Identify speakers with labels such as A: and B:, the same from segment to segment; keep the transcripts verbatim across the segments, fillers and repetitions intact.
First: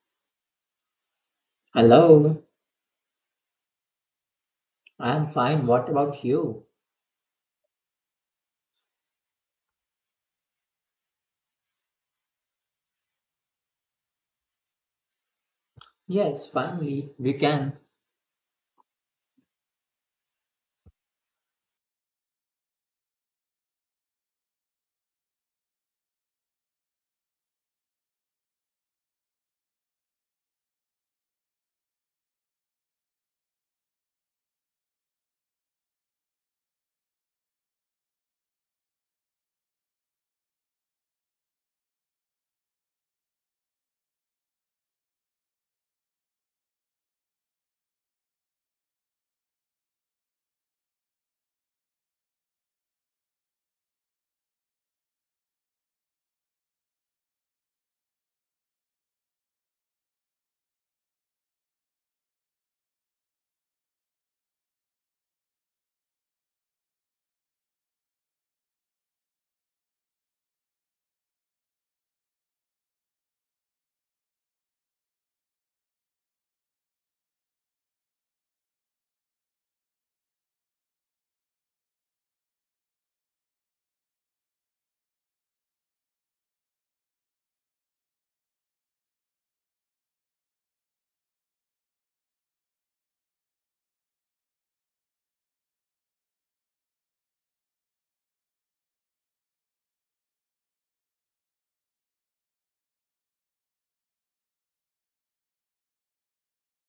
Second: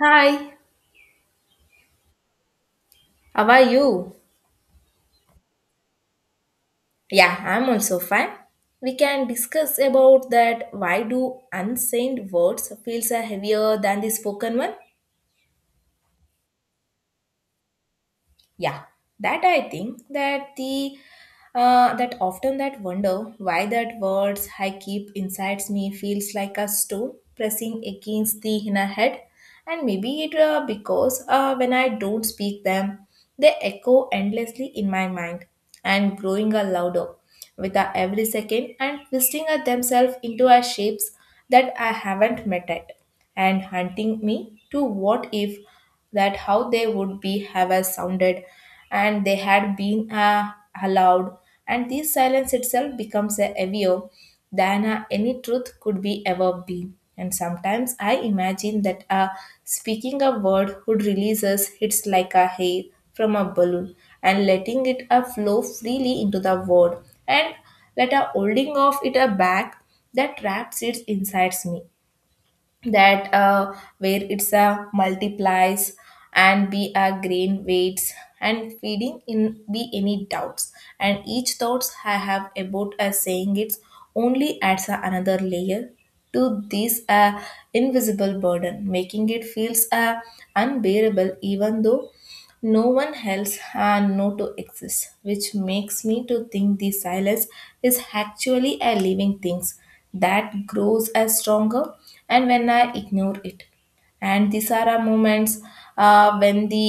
A: Hi,
B: Hello,
A: how are you?
B: I'm fine. What about you?
A: Yeah, I'm also fine. We can discuss about that why do unsaid words feels are heavier than the spoken one?
B: Yes, finally, we can.
A: Yeah, that I think that the uh, that often that wonder why that words I keep inside me feels like a stone pressing against the inner head and maybe it uh, because uh, when I don't speak them they echo endlessly in my mind and growing a louder. With a every second and twisting at themselves into a shapes that I haven't met yet, and hunting me to what if that how they would be have a sounded and they had been uh, allowed and this silence itself becomes a heavier than uh, any truth could be ever be. And sometimes I imagine that uh, speaking a word would release us it's like a hair from a balloon and letting it uh, flow freely into the world and let a holding of it a back that traps it inside me that uh, where it's a multiplies and be a grain weights and feeding in be any doubts and each thoughts I have about a saying it's only adds a another layer to this uh, invisible burden making it feels uh, unbearable even though no one else had no to exist, which makes me to think the silence is actually a living thing that grows as stronger and when I ignore it. And these are our moments uh, when the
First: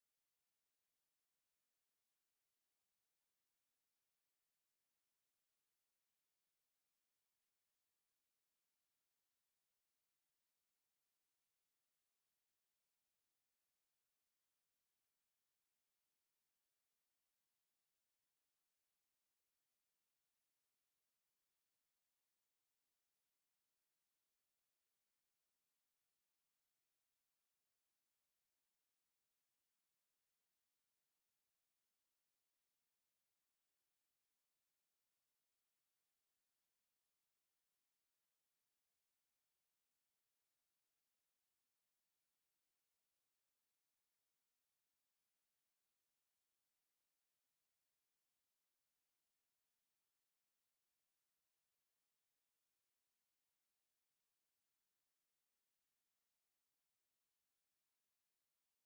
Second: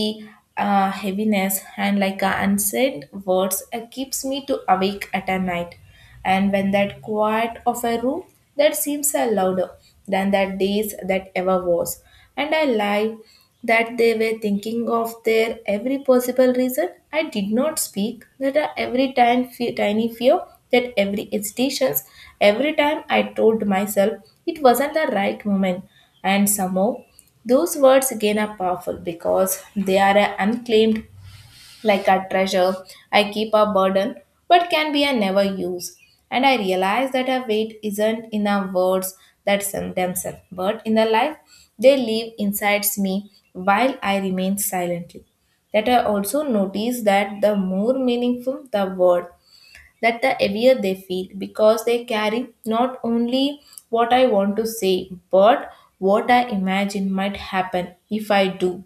A: uh, heaviness and like uh, unsaid words uh, keeps me to awake at a night and when that quiet of a room that seems uh, louder than that days that ever was. And I lie that they were thinking of their every possible reason. I did not speak that I- every time fe- tiny fear, that every hesitations, every time I told myself it wasn't the right moment, and somehow those words again are powerful because they are uh, unclaimed, like a treasure I keep a burden but can be a never use. And I realize that a weight isn't in the words that some themselves, but in the life they live inside me while I remain silently. That I also notice that the more meaningful the word, that the heavier they feel because they carry not only what I want to say but what I imagine might happen if I do.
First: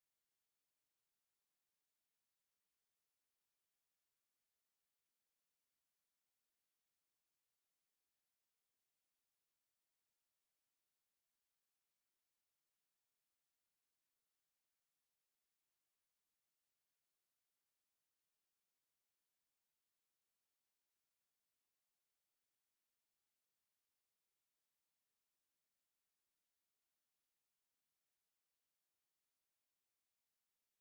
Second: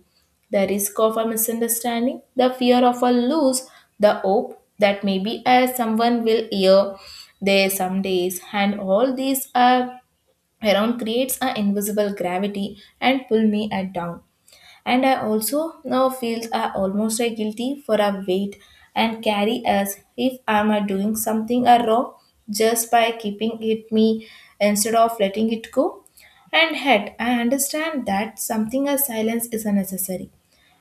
A: The risk of a misunderstanding, the fear of a lose, the hope that maybe uh, someone will hear there some days, and all these are around creates an invisible gravity and pull me at down. And I also now feel I almost a guilty for a weight and carry as if I'm a doing something a wrong just by keeping it me instead of letting it go. And head, I understand that something as silence is unnecessary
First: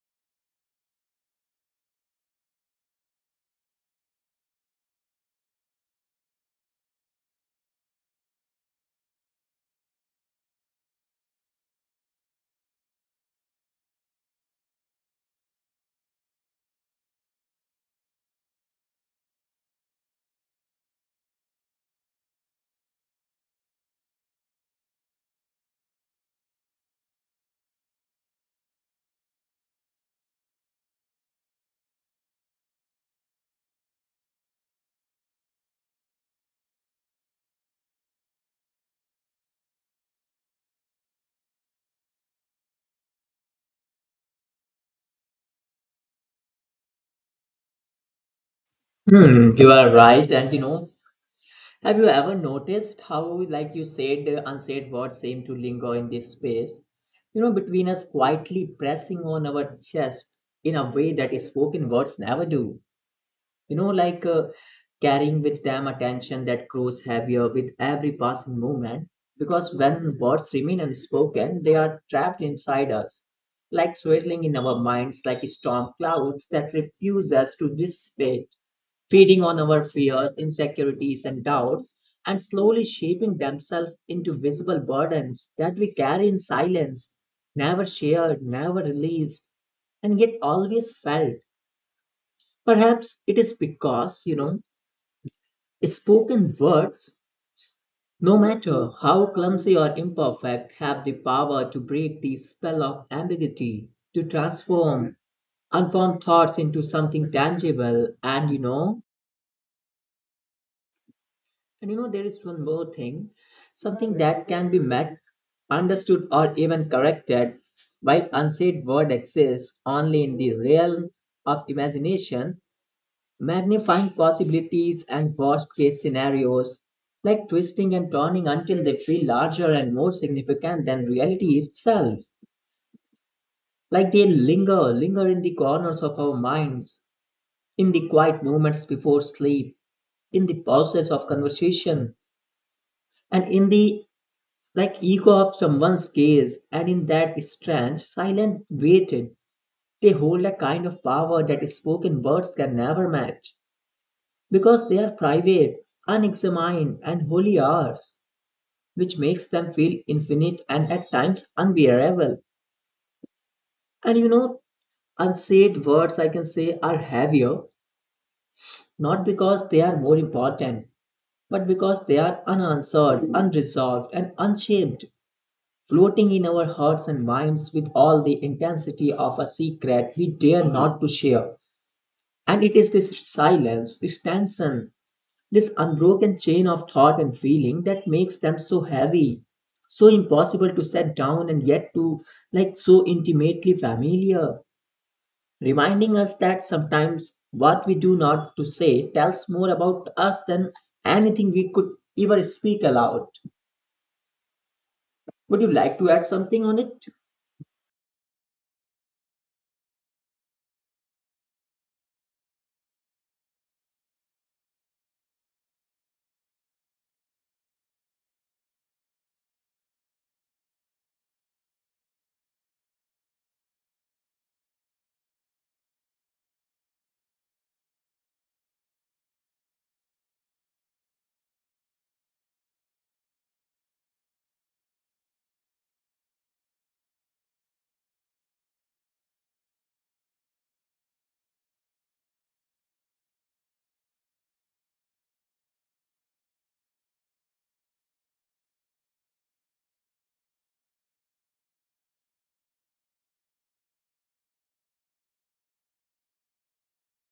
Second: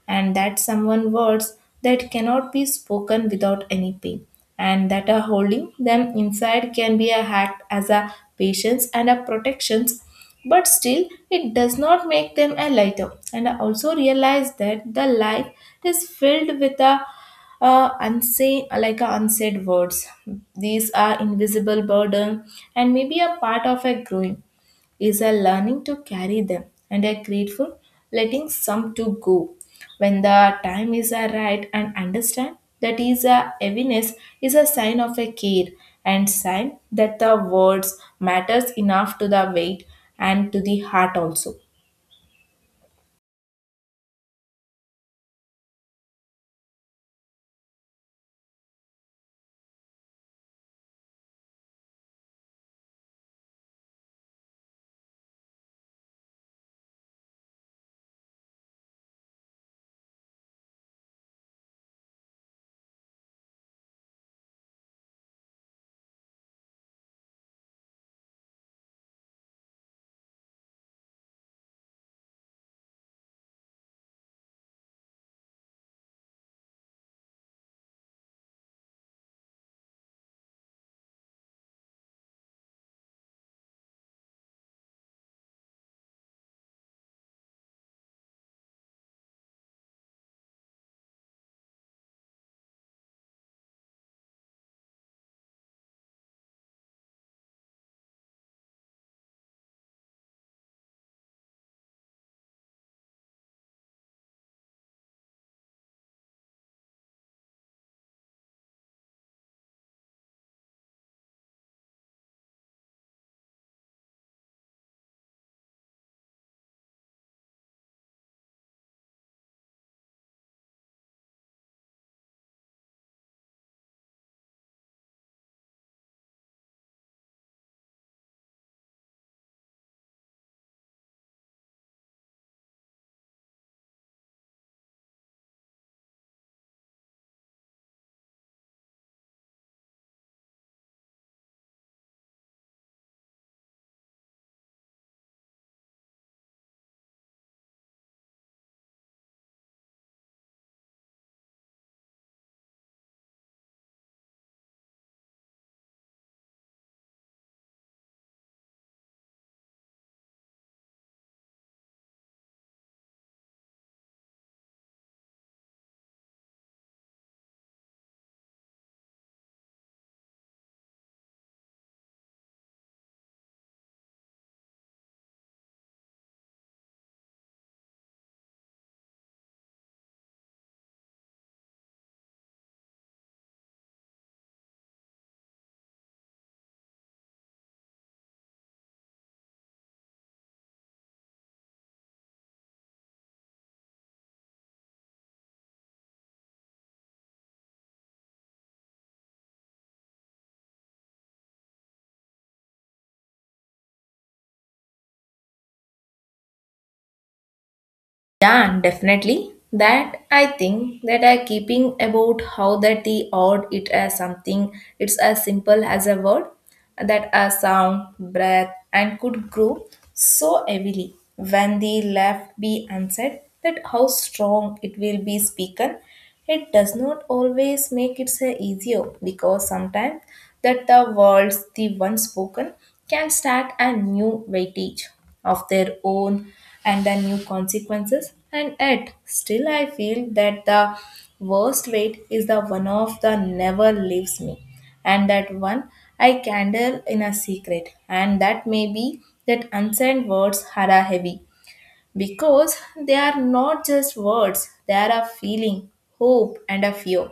A: and that someone words that cannot be spoken without any pain and that are holding them inside can be a act as a patience and a protections, but still it does not make them a lighter. And I also realize that the life is filled with a uh, unsay like a unsaid words, these are invisible burden, and maybe a part of a growing is a learning to carry them and a grateful letting some to go when the time is a right and understand that is a heaviness is a sign of a care and sign that the words matters enough to the weight and to the heart also.
B: Hmm, you are right. And you know, have you ever noticed how, like you said, uh, unsaid words seem to linger in this space? You know, between us quietly pressing on our chest in a way that spoken words never do. You know, like uh, carrying with them attention that grows heavier with every passing moment. Because when words remain unspoken, they are trapped inside us, like swirling in our minds, like storm clouds that refuse us to dissipate, feeding on our fears, insecurities, and doubts, and slowly shaping themselves into visible burdens that we carry in silence, never shared, never released, and yet always felt. Perhaps it is because, you know, spoken words, no matter how clumsy or imperfect, have the power to break the spell of ambiguity, to transform unformed thoughts into something tangible. And, you know, and you know, there is one more thing, something that can be met, understood, or even corrected, while unsaid word exists only in the realm of imagination, magnifying possibilities and worst case scenarios, like twisting and turning until they feel larger and more significant than reality itself. Like they linger, linger in the corners of our minds, in the quiet moments before sleep, in the pauses of conversation, and in the like echo of someone's gaze, and in that strange, silent waiting, they hold a kind of power that spoken words can never match. Because they are private, unexamined, and wholly ours, which makes them feel infinite and at times unbearable. And you know, unsaid words, I can say, are heavier, not because they are more important, but because they are unanswered, unresolved, and unshaped, floating in our hearts and minds with all the intensity of a secret we dare not to share. And it is this silence, this tension, this unbroken chain of thought and feeling that makes them so heavy, so impossible to set down, and yet to like so intimately familiar, reminding us that sometimes what we do not to say tells more about us than anything we could ever speak aloud. Would you like to add something on it?
A: Yeah, definitely. That I think that I keeping about how that the odd it as something, it's as simple as a word that a sound, breath and could grow so heavily when the left be answered that how strong it will be spoken. It does not always make it so easier because sometimes that the words the once spoken can start a new weightage of their own and the new consequences, and yet still I feel that the worst weight is the one of the never leaves me, and that one I candle in a secret. And that may be that unsaid words are a heavy because they are not just words, they are a feeling, hope and a fear,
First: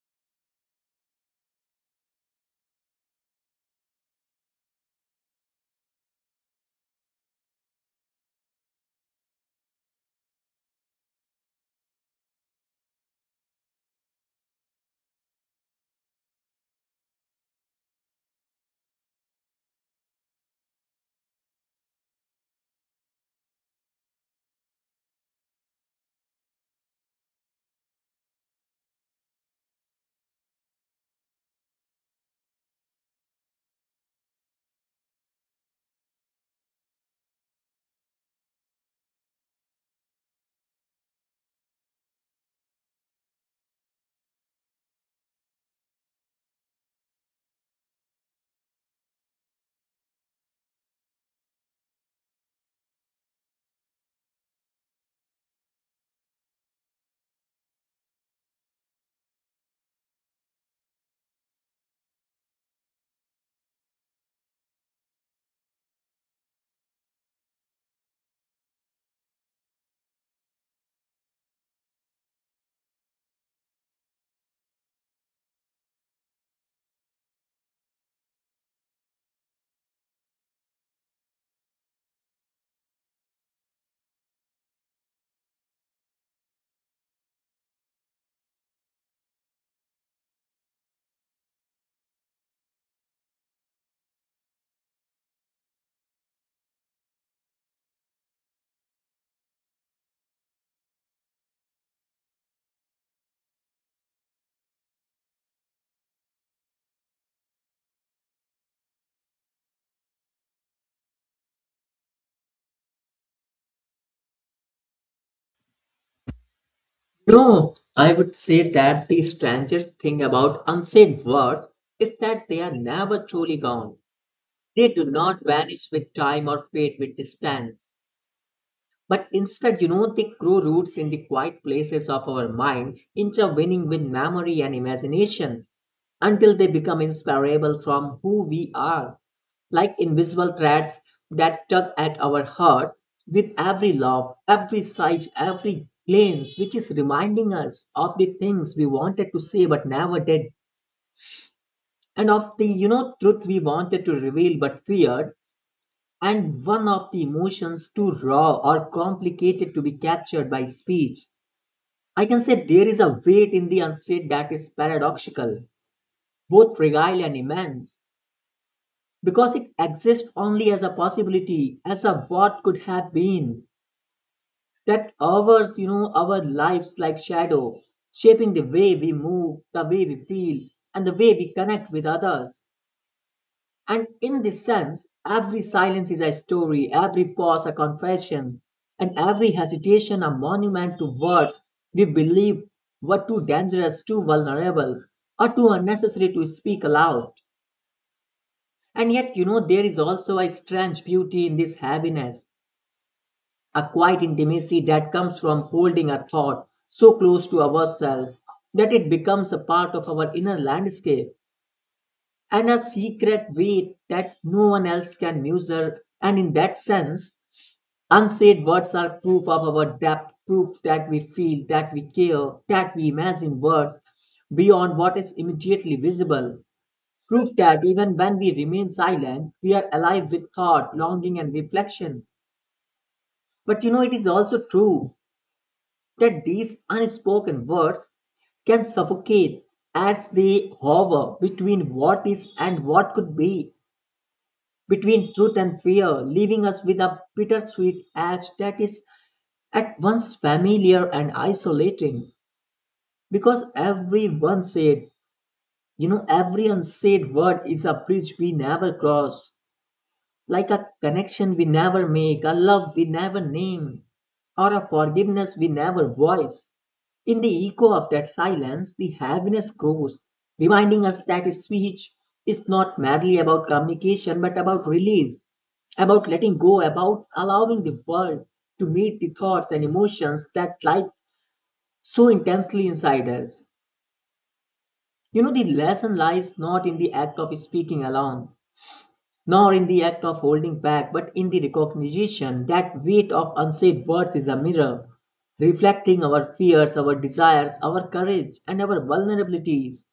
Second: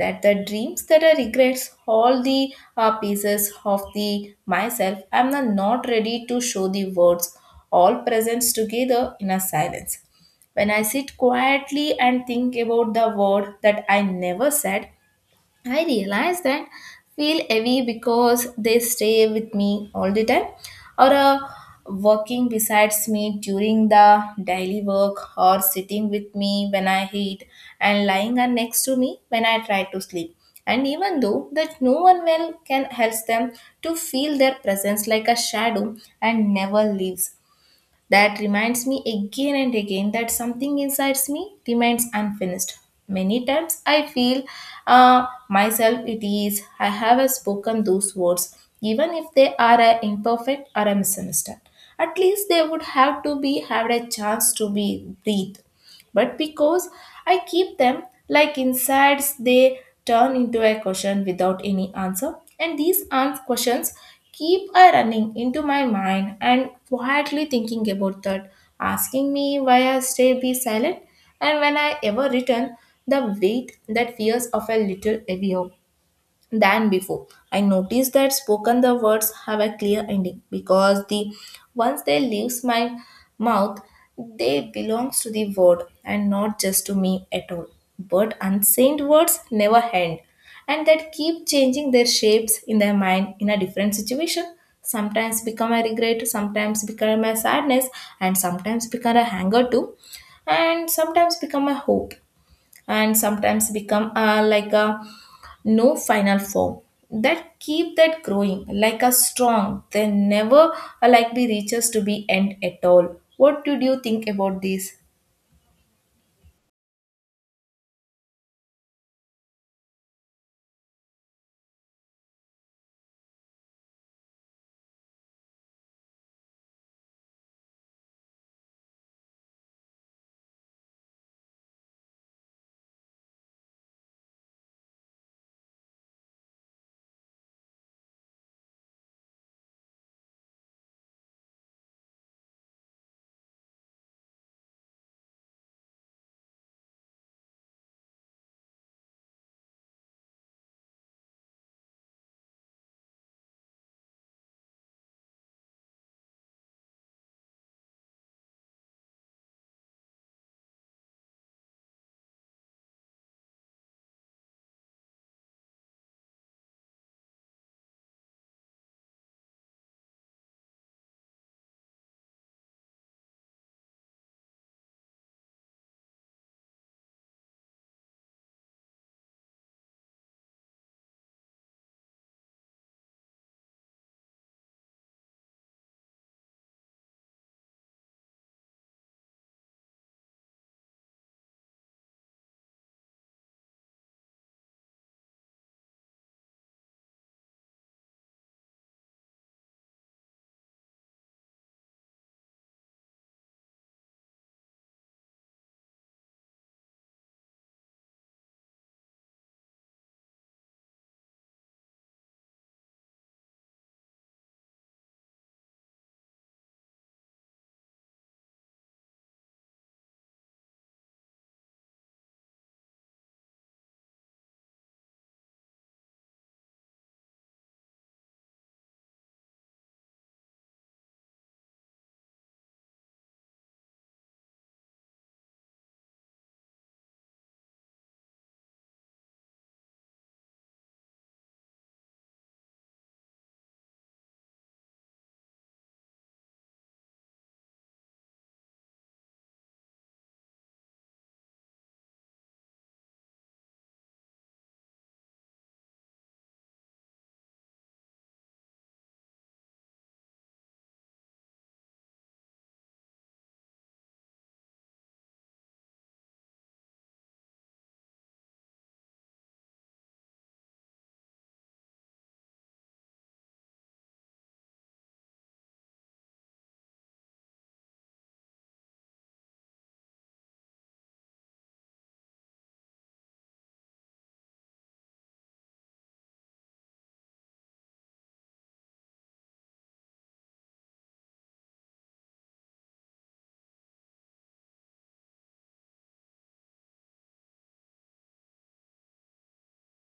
A: that the dreams that I regrets all the uh, pieces of the myself I'm not not ready to show the words, all presents together in a silence. When I sit quietly and think about the word that I never said, I realize that feel heavy because they stay with me all the time, or uh, working besides me during the daily work, or sitting with me when I eat, and lying are next to me when I try to sleep. And even though that no one well can help them to feel their presence like a shadow and never leaves. That reminds me again and again that something inside me remains unfinished. Many times I feel uh, myself it is I have spoken those words, even if they are uh, imperfect or a misunderstood. At least they would have to be had a chance to be breathed, but because I keep them like insides, they turn into a question without any answer. And these ans- questions keep a running into my mind and quietly thinking about that, asking me why I stay be silent. And when I ever return, the weight that fears of a little heavier than before. I noticed that spoken the words have a clear ending because the once they leaves my mouth, they belongs to the word and not just to me at all. But unsaid words never end, and that keep changing their shapes in their mind in a different situation. Sometimes become a regret, sometimes become a sadness, and sometimes become a anger too, and sometimes become a hope, and sometimes become a, like a no final form that keep that growing like a strong they never are likely reaches to be end at all. What did you think about this?
B: No, I would say that the strangest thing about unsaid words is that they are never truly gone. They do not vanish with time or fade with distance. But instead, you know, they grow roots in the quiet places of our minds, intervening with memory and imagination until they become inseparable from who we are, like invisible threads that tug at our hearts with every love, every sigh, every glance, which is reminding us of the things we wanted to say but never did, and of the you know truth we wanted to reveal but feared, and one of the emotions too raw or complicated to be captured by speech. I can say there is a weight in the unsaid that is paradoxical, both fragile and immense, because it exists only as a possibility, as a what could have been, that hours, you know, our lives like shadow, shaping the way we move, the way we feel, and the way we connect with others. And in this sense, every silence is a story, every pause a confession, and every hesitation a monument to words we believe were too dangerous, too vulnerable, or too unnecessary to speak aloud. And yet, you know, there is also a strange beauty in this heaviness, a quiet intimacy that comes from holding a thought so close to ourselves that it becomes a part of our inner landscape and a secret weight that no one else can measure. And in that sense, unsaid words are proof of our depth, proof that we feel, that we care, that we imagine words beyond what is immediately visible, proof that even when we remain silent, we are alive with thought, longing, and reflection. But you know, it is also true that these unspoken words can suffocate as they hover between what is and what could be, between truth and fear, leaving us with a bittersweet edge that is at once familiar and isolating. Because every one said, you know, every unsaid word is a bridge we never cross, like a connection we never make, a love we never name, or a forgiveness we never voice. In the echo of that silence, the heaviness grows, reminding us that speech is not merely about communication but about release, about letting go, about allowing the world to meet the thoughts and emotions that lie so intensely inside us. You know, the lesson lies not in the act of speaking alone, nor in the act of holding back, but in the recognition that weight of unsaid words is a mirror, reflecting our fears, our desires, our courage, and our vulnerabilities,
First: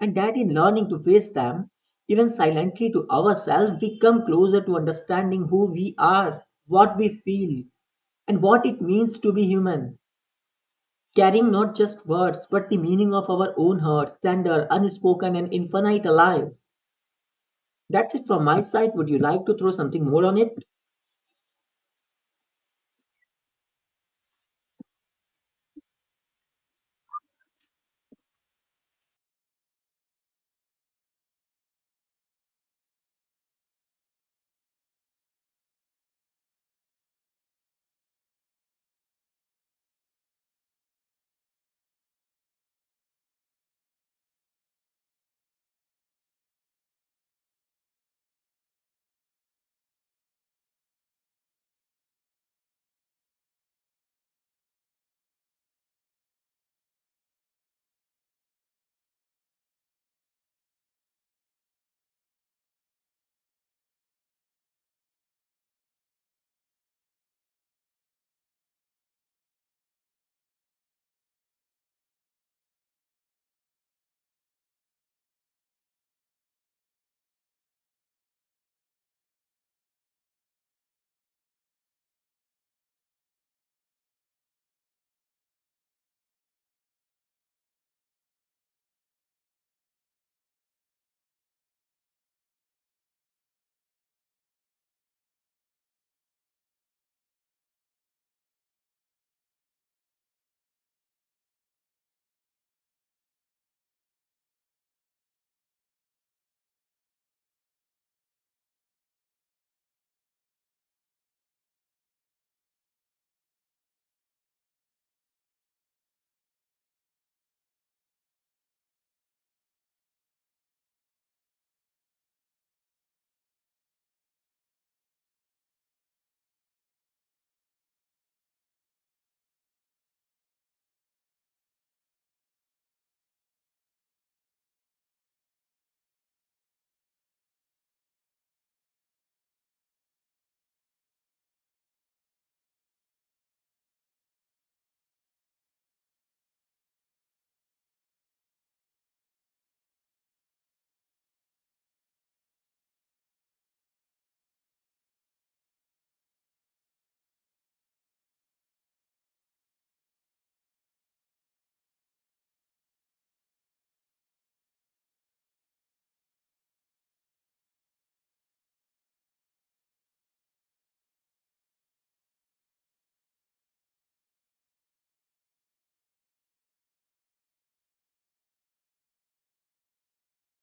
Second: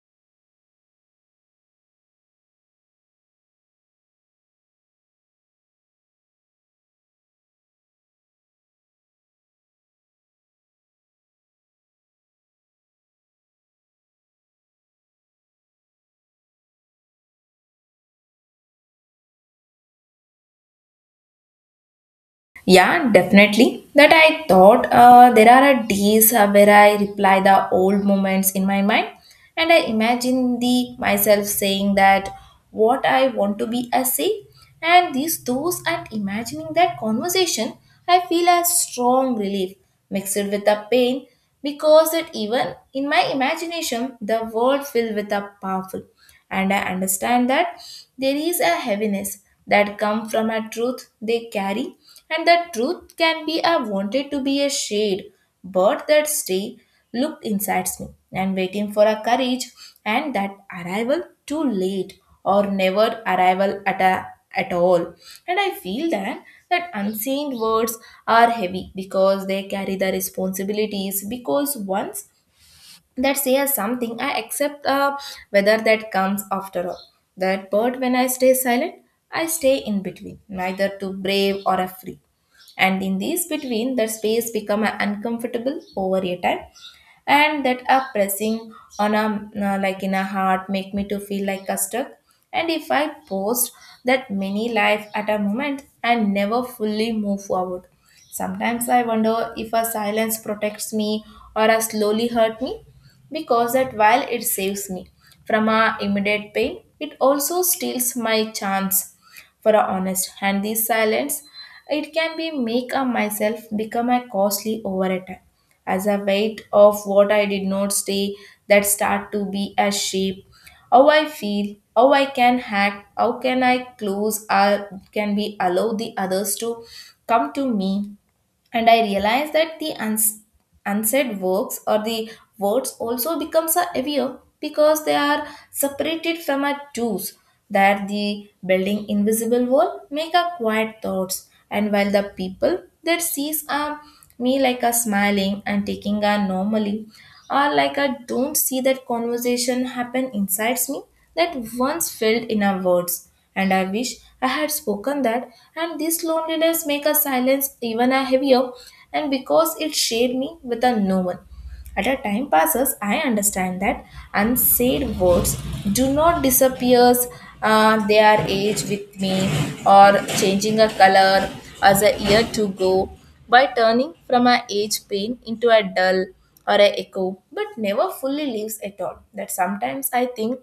B: and that in learning to face them, even silently to ourselves, we come closer to understanding who we are, what we feel, and what it means to be human. Carrying not just words, but the meaning of our own hearts, tender, unspoken, and infinite alive. That's it from my side. Would you like to throw something more on it?
A: Yeah, definitely. That I thought uh, there are days uh, where I reply the old moments in my mind, and I imagine the myself saying that what I want to be I say, and these those and imagining that conversation, I feel a strong relief mixed with a pain because that even in my imagination the world filled with a powerful. And I understand that there is a heaviness that comes from a truth they carry, and that truth can be a wanted to be a shade, but that stay looked inside me and waiting for a courage, and that arrival too late or never arrival at a at all. And I feel that that unseen words are heavy because they carry the responsibilities, because once that says something I accept uh, whether that comes after all that. But when I stay silent, I stay in between neither too brave or afraid, and in this between that space become uh, uncomfortable over a time and that are pressing on a uh, like in a heart make me to feel like a stuck. And if I post that many life at a moment and never fully move forward, sometimes I wonder if a silence protects me or a slowly hurt me, because that while it saves me from a immediate pain it also steals my chance for a honest. And this silence it can be make a myself become a costly over a time, as a weight of what I did not say that start to be a shape. How I feel, how I can hack, how can I close or can we allow the others to come to me. And I realized that the uns- unsaid works or the words also becomes a heavier because they are separated from our tools, that the building invisible wall make a quiet thoughts, and while the people that sees a me like a smiling and taking a normally, or like I don't see that conversation happen inside me that once filled in our words. And I wish I had spoken that, and this loneliness make a silence even a heavier, and because it shared me with a no one. As a time passes, I understand that unsaid words do not disappear. Uh, they are age with me or changing a color as a year to go by, turning from a age pain into a dull or a echo, but never fully leaves at all. That sometimes I think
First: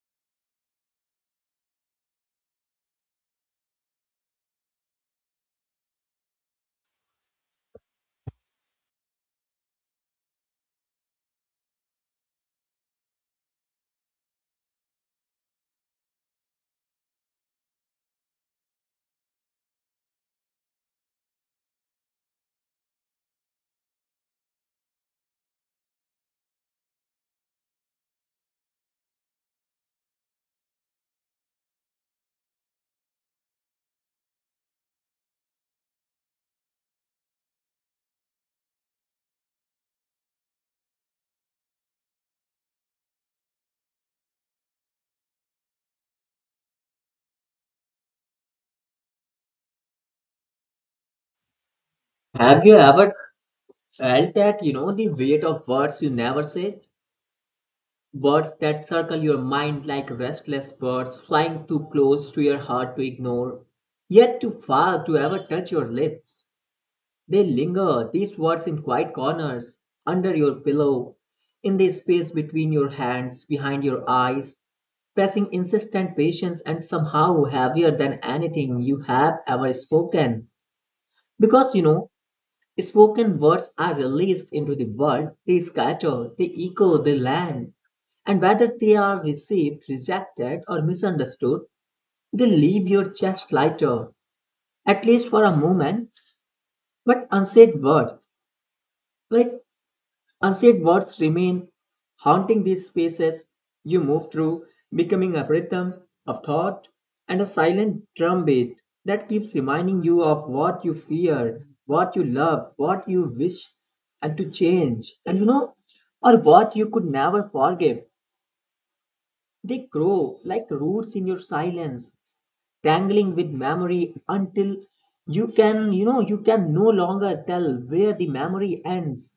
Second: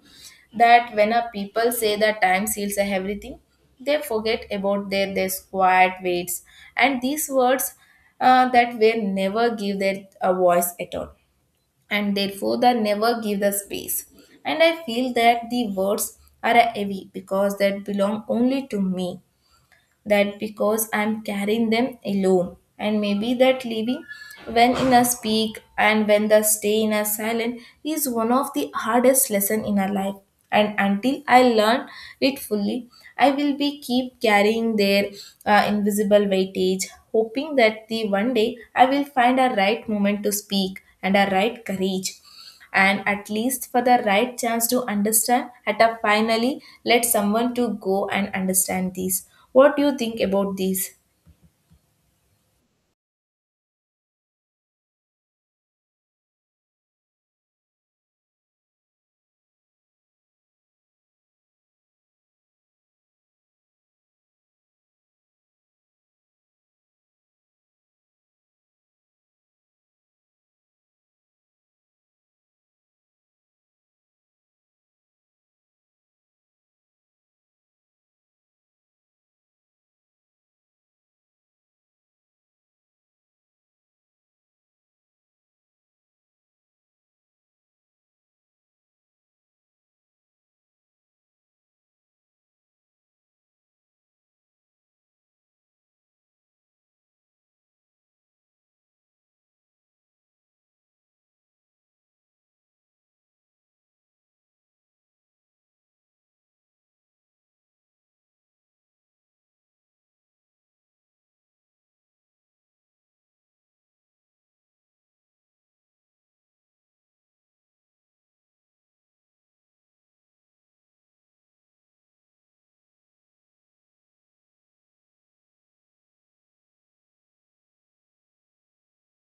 A: that when a people say that time seals everything, they forget about their, their quiet weights and these words uh, that will never give their a voice at all, and therefore they never give the space. And I feel that the words are heavy because that belong only to me, that because I'm carrying them alone. And maybe that living when in a speak and when the stay in a silent is one of the hardest lesson in our life. And until I learn it fully, I will be keep carrying their uh, invisible weightage, hoping that the one day I will find a right moment to speak and a right courage and at least for the right chance to understand at a finally let someone to go and understand these. What do you think about these?
B: Have you ever felt that, you know, the weight of words you never say, words that circle your mind like restless birds flying too close to your heart to ignore, yet too far to ever touch your lips. They linger, these words in quiet corners, under your pillow, in the space between your hands, behind your eyes, pressing insistent patience and somehow heavier than anything you have ever spoken. Because, you know, spoken words are released into the world, they scatter, they echo, they land. And whether they are received, rejected, or misunderstood, they leave your chest lighter, at least for a moment. But unsaid words, like, unsaid words remain, haunting these spaces you move through, becoming a rhythm of thought and a silent drumbeat that keeps reminding you of what you feared, what you loved, what you wished, and to change, and you know, or what you could never forgive. They grow like roots in your silence, tangling with memory until you can, you know, you can no longer tell where the memory ends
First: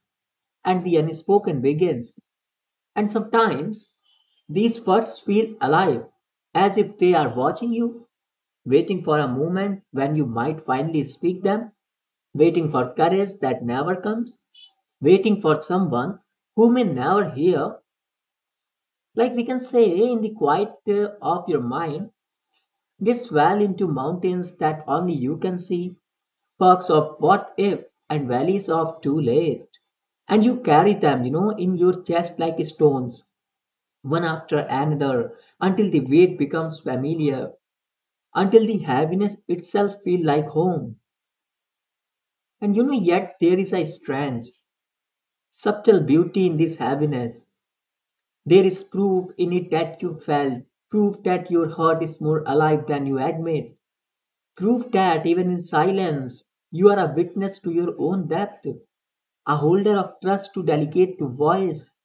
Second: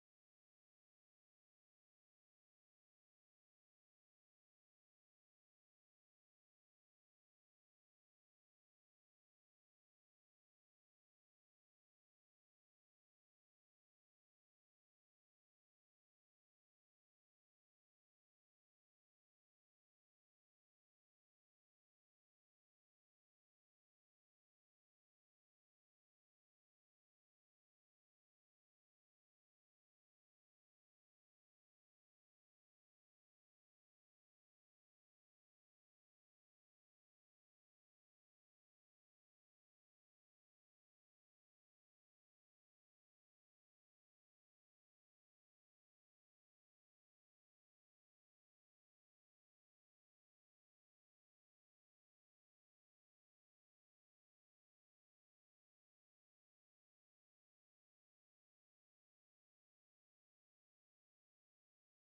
B: and the unspoken begins. And sometimes these words feel alive, as if they are watching you, waiting for a moment when you might finally speak them, waiting for courage that never comes, waiting for someone who may never hear. Like we can say, in the quiet uh, of your mind, they swell into mountains that only you can see, perks of what if and valleys of too late. And you carry them, you know, in your chest like stones, one after another until the weight becomes familiar, until the heaviness itself feels like home. And you know, yet there is a strange, subtle beauty in this heaviness. There is proof in it that you felt, proof that your heart is more alive than you admit, proof that even in silence, you are a witness to your own depth, a holder of trust to delicate to voice,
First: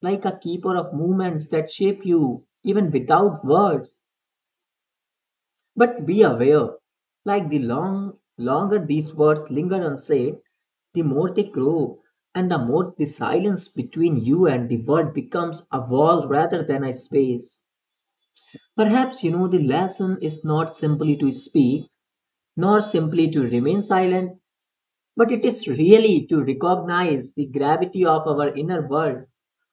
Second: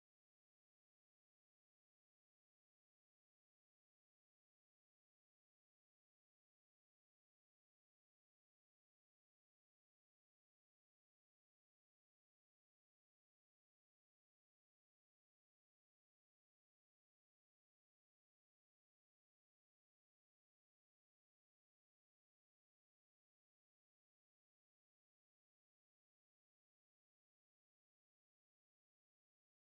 B: like a keeper of movements that shape you even without words. But be aware, like the long longer these words linger unsaid, the more they grow, and the more the silence between you and the world becomes a wall rather than a space. Perhaps you know the lesson is not simply to speak, nor simply to remain silent, but it is really to recognize the gravity of our inner world,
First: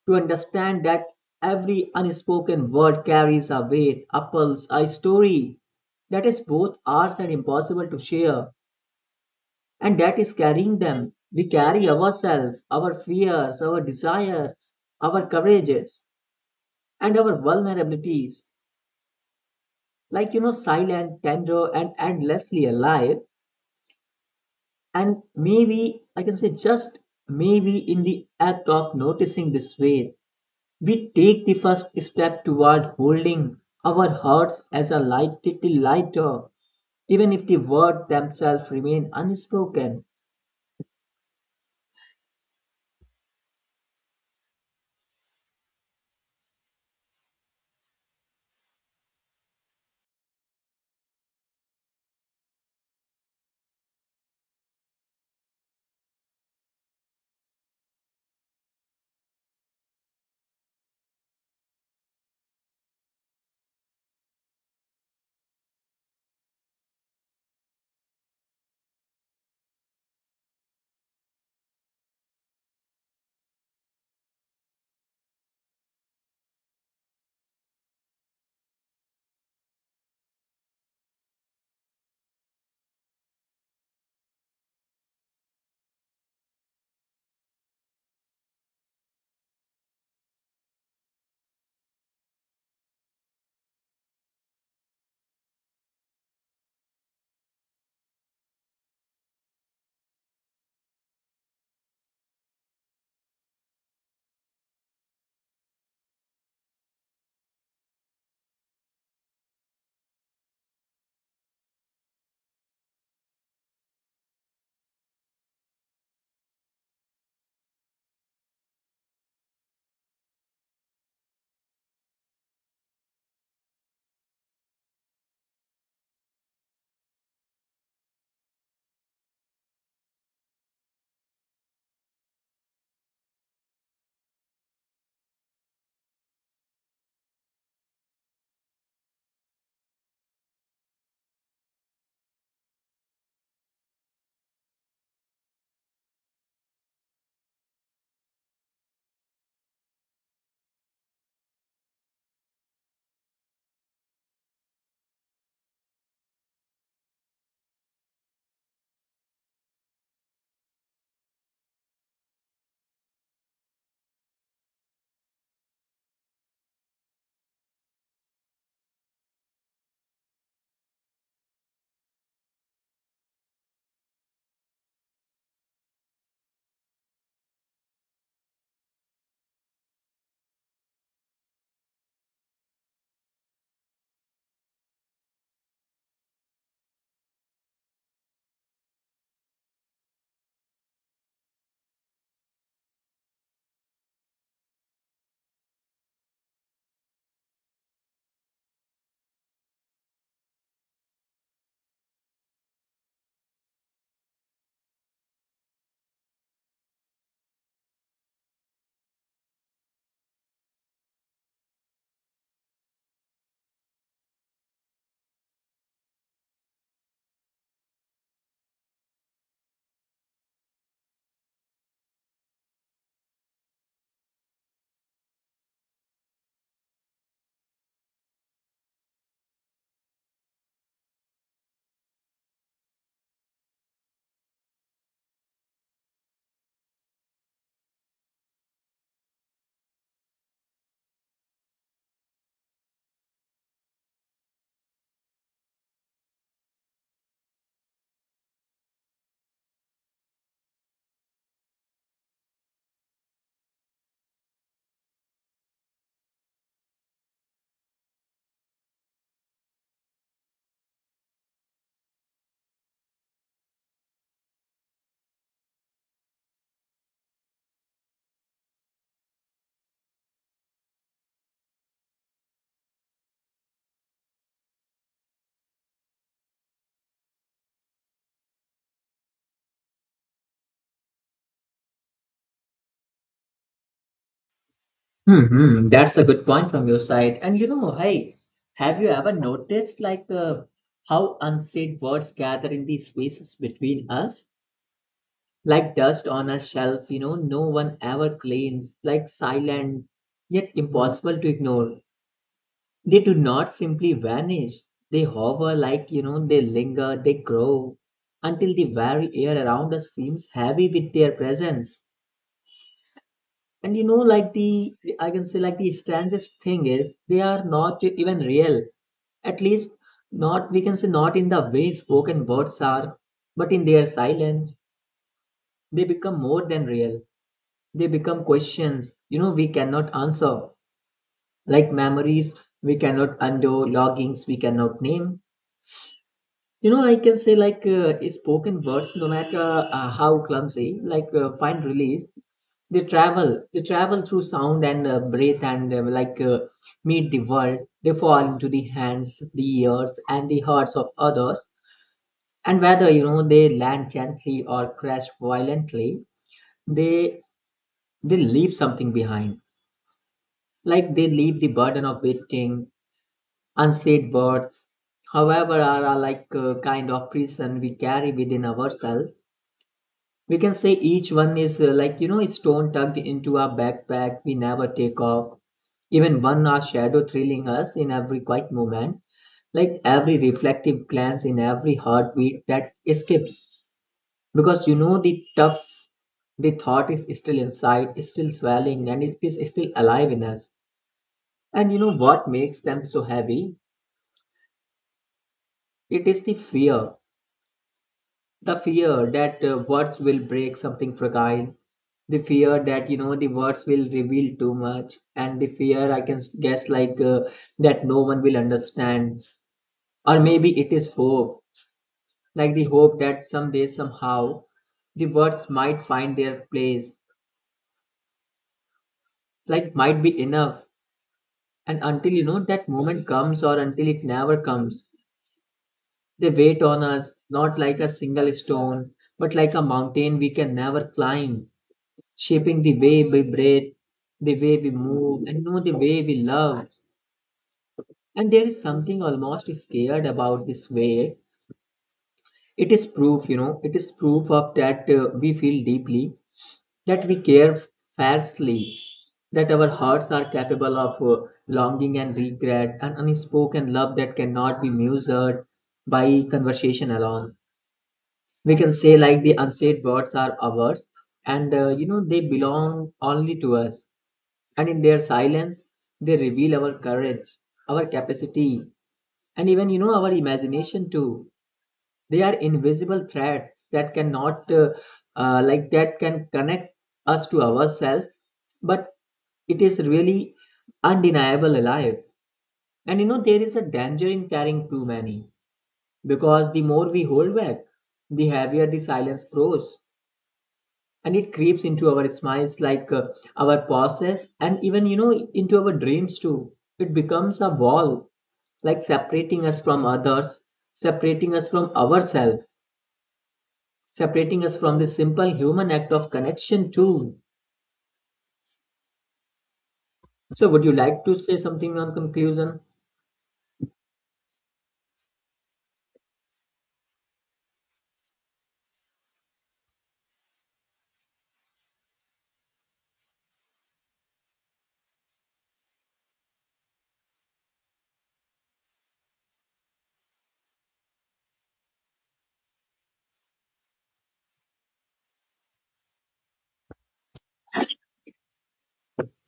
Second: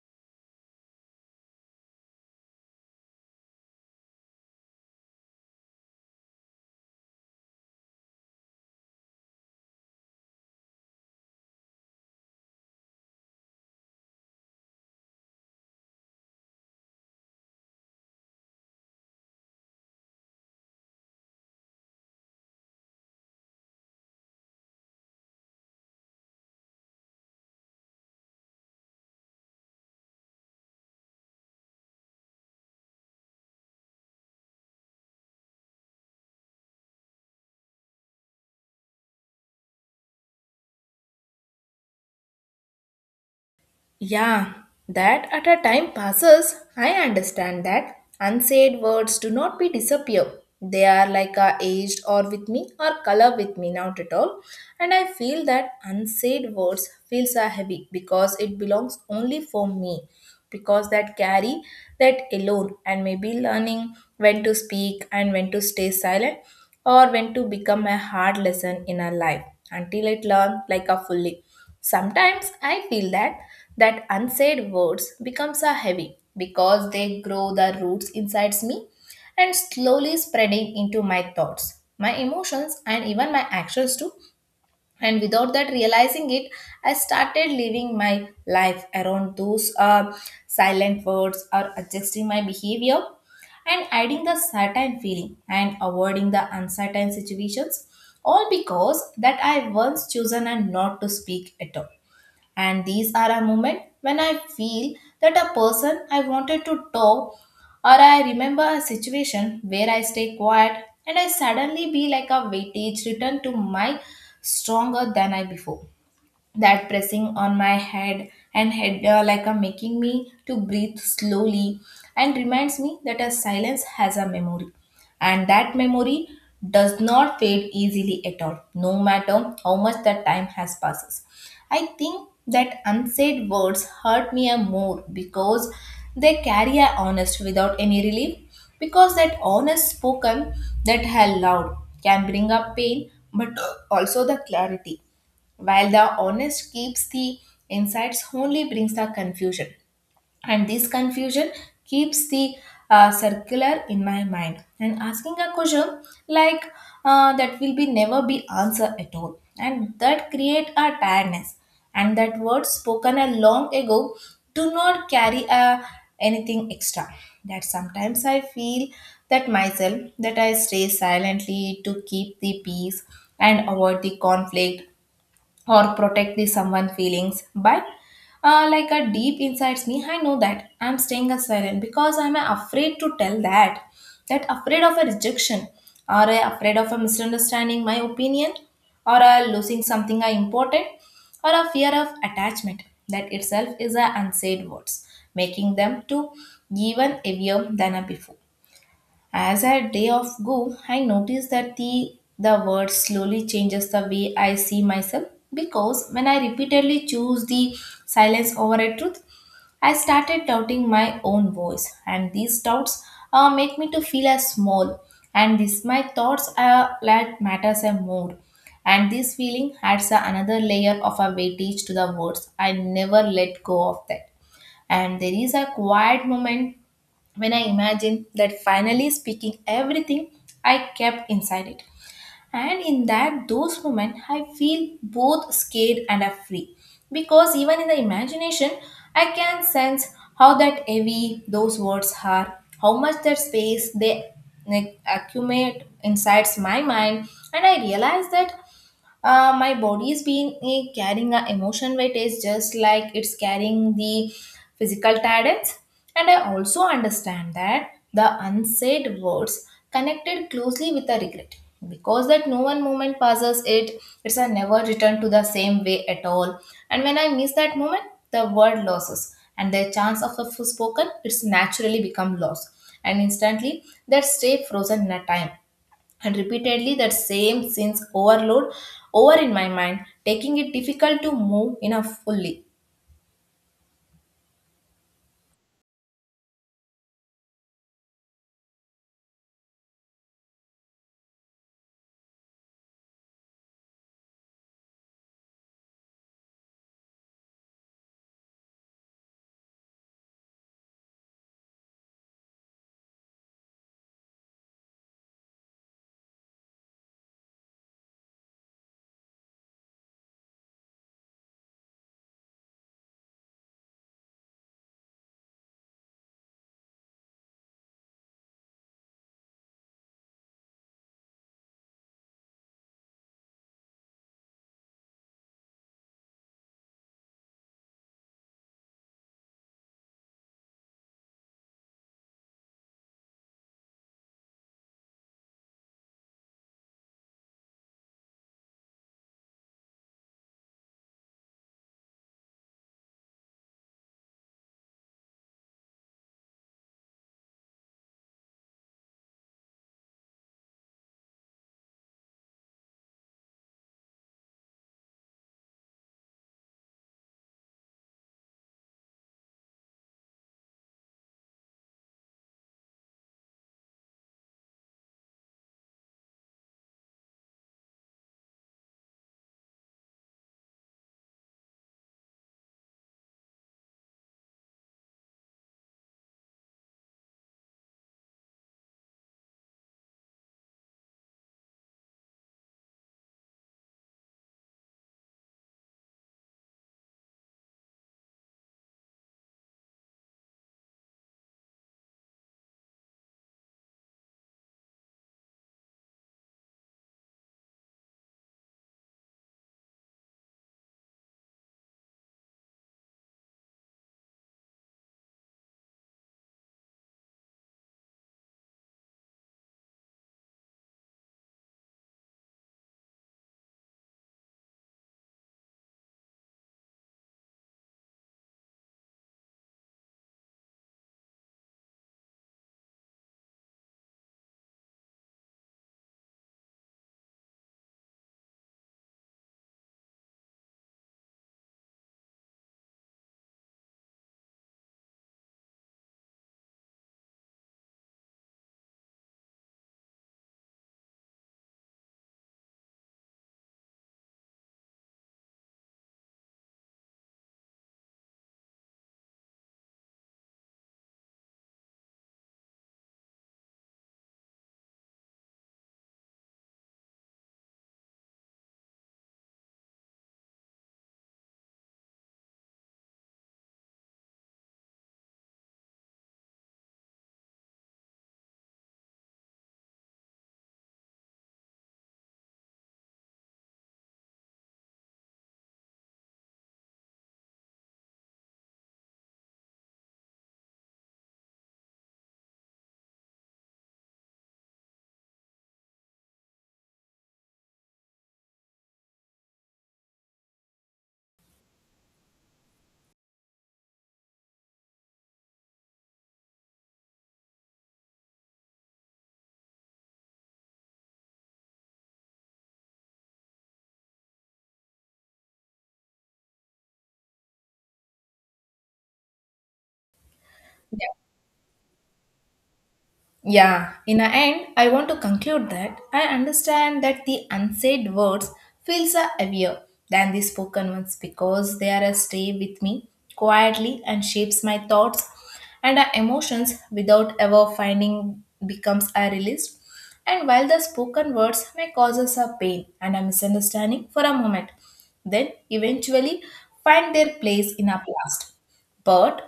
B: to understand that every unspoken word carries a weight, a pulse, a story that is both ours and impossible to share, and that is carrying them. We carry ourselves, our fears, our desires, our courages, and our vulnerabilities, like you know, silent, tender, and endlessly alive. And maybe, I can say just maybe, in the act of noticing this way, we take the first step toward holding our hearts as a light, little lighter, even if the words themselves remain unspoken.
A: Yeah, that at a time passes, I understand that. Unsaid words do not be disappear. They are like a aged or with me or color with me not at all. And I feel that unsaid words feels are heavy because it belongs only for me. Because that carry that alone, and maybe learning when to speak and when to stay silent or when to become a hard lesson in our life until it learn like a fully. Sometimes I feel that that unsaid words becomes a heavy because they grow the roots inside me and slowly spreading into my thoughts, my emotions, and even my actions too, and without that realizing it, I started living my life around those uh, silent words, or adjusting my behavior and adding the certain feeling and avoiding the uncertain situations, all because that I once chosen and not to speak at all. And these are a moment when I feel that a person I wanted to talk, or I remember a situation where I stay quiet, and I suddenly be like a weightage returned to my stronger than I before, that pressing on my head and head uh, like a making me to breathe slowly, and reminds me that a silence has a memory, and that memory does not fade easily at all, no matter how much the time has passes. I think that unsaid words hurt me a more because they carry a honest without any relief, because that honest spoken, that hell loud, can bring up pain but also the clarity, while the honest keeps the insights only brings the confusion. And this confusion keeps the uh, circular in my mind and asking a question like uh, that will be never be answer at all, and that create a tiredness, and that words spoken a long ago do not carry a anything extra. That sometimes I feel that myself, that I stay silently to keep the peace and avoid the conflict or protect the someone feelings, but uh, like a deep inside me I know that I'm staying a silent because I'm afraid to tell that, that afraid of a rejection, or uh, afraid of a misunderstanding my opinion, or uh, losing something uh, important, or a fear of attachment. That itself is a unsaid words, making them to even heavier than a before. As our day off go, I notice that the the word slowly changes the way I see myself, because when I repeatedly choose the silence over a truth, I started doubting my own voice, and these doubts uh, make me to feel as small, and this my thoughts are that matters a more, and this feeling adds a another layer of a weightage to the words I never let go of that. And there is a quiet moment when I imagined that finally speaking everything I kept inside it. And in that those moments I feel both scared and are free. Because even in the imagination I can sense how that heavy those words are, how much that space they, like, accumulate inside my mind. And I realize that uh, my body is being eh, carrying a emotion weight is just like it's carrying the physical tiredness. And I also understand that the unsaid words connected closely with a regret, because that no one moment passes it, it's a never return to the same way at all. And when I miss that moment, the word losses and the chance of the spoken it's naturally become lost, and instantly that stay frozen in a time, and repeatedly that same sense overload over in my mind, taking it difficult to move enough fully.
B: Hmm, that's a good point from your side. And you know, hey, have you ever noticed like uh, how unsaid words gather in the spaces between us? Like dust on a shelf, you know, no one ever cleans, like silent, yet impossible to ignore. They do not simply vanish. They hover like, you know, they linger, they grow until the very air around us seems heavy with their presence. And you know, like the, I can say, like the strangest thing is they are not even real. At least, not, we can say, not in the way spoken words are, but in their silence, they become more than real. They become questions, you know, we cannot answer. Like memories, we cannot undo, logins, we cannot name. You know, I can say like uh, spoken words, no matter uh, how clumsy, like uh, find release. They travel, they travel through sound and uh, breath and uh, like uh, meet the world. They fall into the hands, the ears, and the hearts of others. And whether, you know, they land gently or crash violently, they they leave something behind, like they leave the burden of waiting, unsaid words, however, are a, like a kind of prison we carry within ourselves. We can say each one is uh, like you know a stone tucked into our backpack we never take off. Even one our shadow thrilling us in every quiet moment, like every reflective glance in every heartbeat that escapes. Because you know the tough the thought is still inside, is still swelling, and it is still alive in us. And you know what makes them so heavy? It is the fear. The fear that uh, words will break something fragile. The fear that, you know, the words will reveal too much. And the fear, I can s- guess, like uh, that no one will understand. Or maybe it is hope. Like the hope that someday, somehow, the words might find their place. Like, might be enough. And until, you know, that moment comes or until it never comes, they wait on us, not like a single stone, but like a mountain we can never climb, shaping the way we breathe, the way we move, and know the way we love. And there is something almost scared about this way. It is proof, you know, it is proof of that uh, we feel deeply, that we care fiercely, that our hearts are capable of uh, longing and regret and unspoken love that cannot be measured by conversation alone. We can say like the unsaid words are ours, and uh, you know they belong only to us, and in their silence they reveal our courage, our capacity, and even you know our imagination too. They are invisible threads that cannot uh, uh, like that can connect us to ourselves, but it is really undeniable alive. And you know there is a danger in carrying too many, because the more we hold back, the heavier the silence grows, and it creeps into our smiles like uh, our pauses and even you know into our dreams too. It becomes a wall, like separating us from others, separating us from ourselves, separating us from the simple human act of connection too. So would you
A: Yeah.
B: like to say something on conclusion?
A: Yeah, in the end, I want to conclude that I understand that the unsaid words feels are heavier than the spoken ones because they are a stay with me quietly and shapes my thoughts and our emotions without ever finding becomes a release. And while the spoken words may cause us a pain and a misunderstanding for a moment, then eventually find their place in our past. But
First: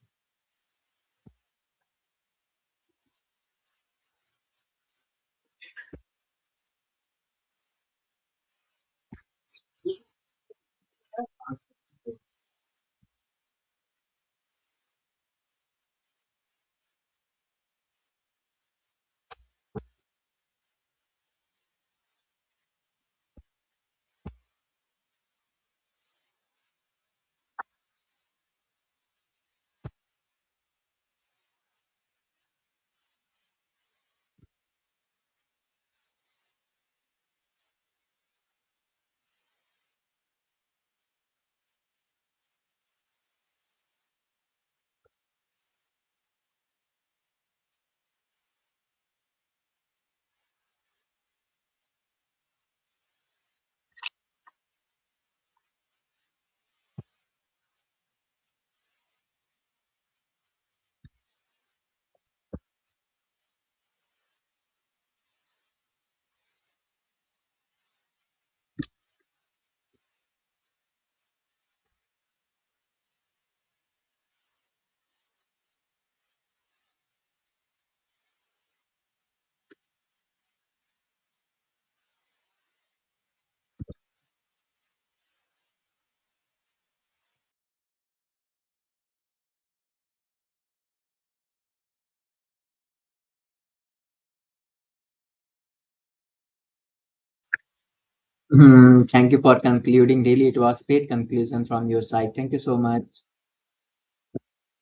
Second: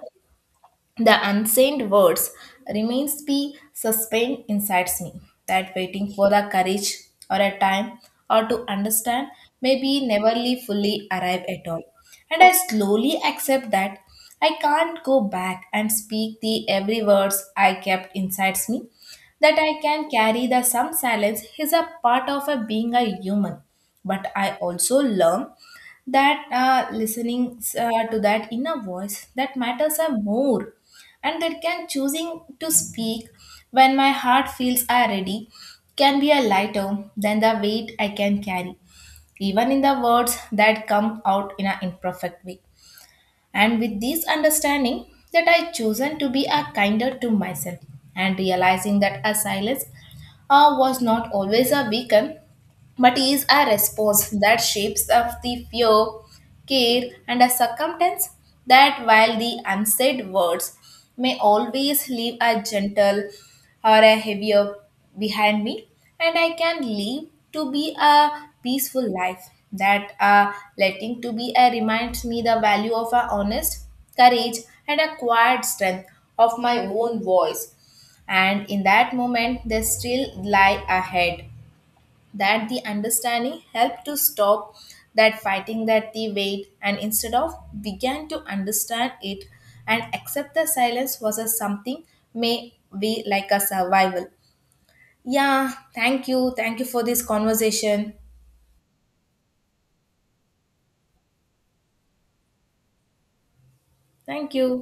A: the unsaid words remains be suspend inside me, that waiting for the courage or a time or to understand maybe never fully arrive at all. And I slowly accept that I can't go back and speak the every words I kept inside me. That I can carry the some silence is a part of a being a human. But I also learn that uh, listening uh, to that inner voice that matters are more, and that can choosing to speak when my heart feels I ready can be a lighter than the weight I can carry, even in the words that come out in an imperfect way. And with this understanding that I chosen to be a kinder to myself, and realizing that a silence uh, was not always a weaken but is a response that shapes of the fear, care, and a circumstance. That while the unsaid words may always leave a gentle or a heavier behind me, and I can live to be a peaceful life. That uh, letting to be a reminds me the value of a honest courage and a quiet strength of my own voice, and in that moment, they still lie ahead, that the understanding helped to stop that fighting that the weight, and instead of began to understand it and accept the silence was a something may be like a survival. Yeah, thank you. Thank you for this conversation.
B: Hmm, thank you for concluding, really it was great conclusion from your side, thank you so much.
A: Thank you.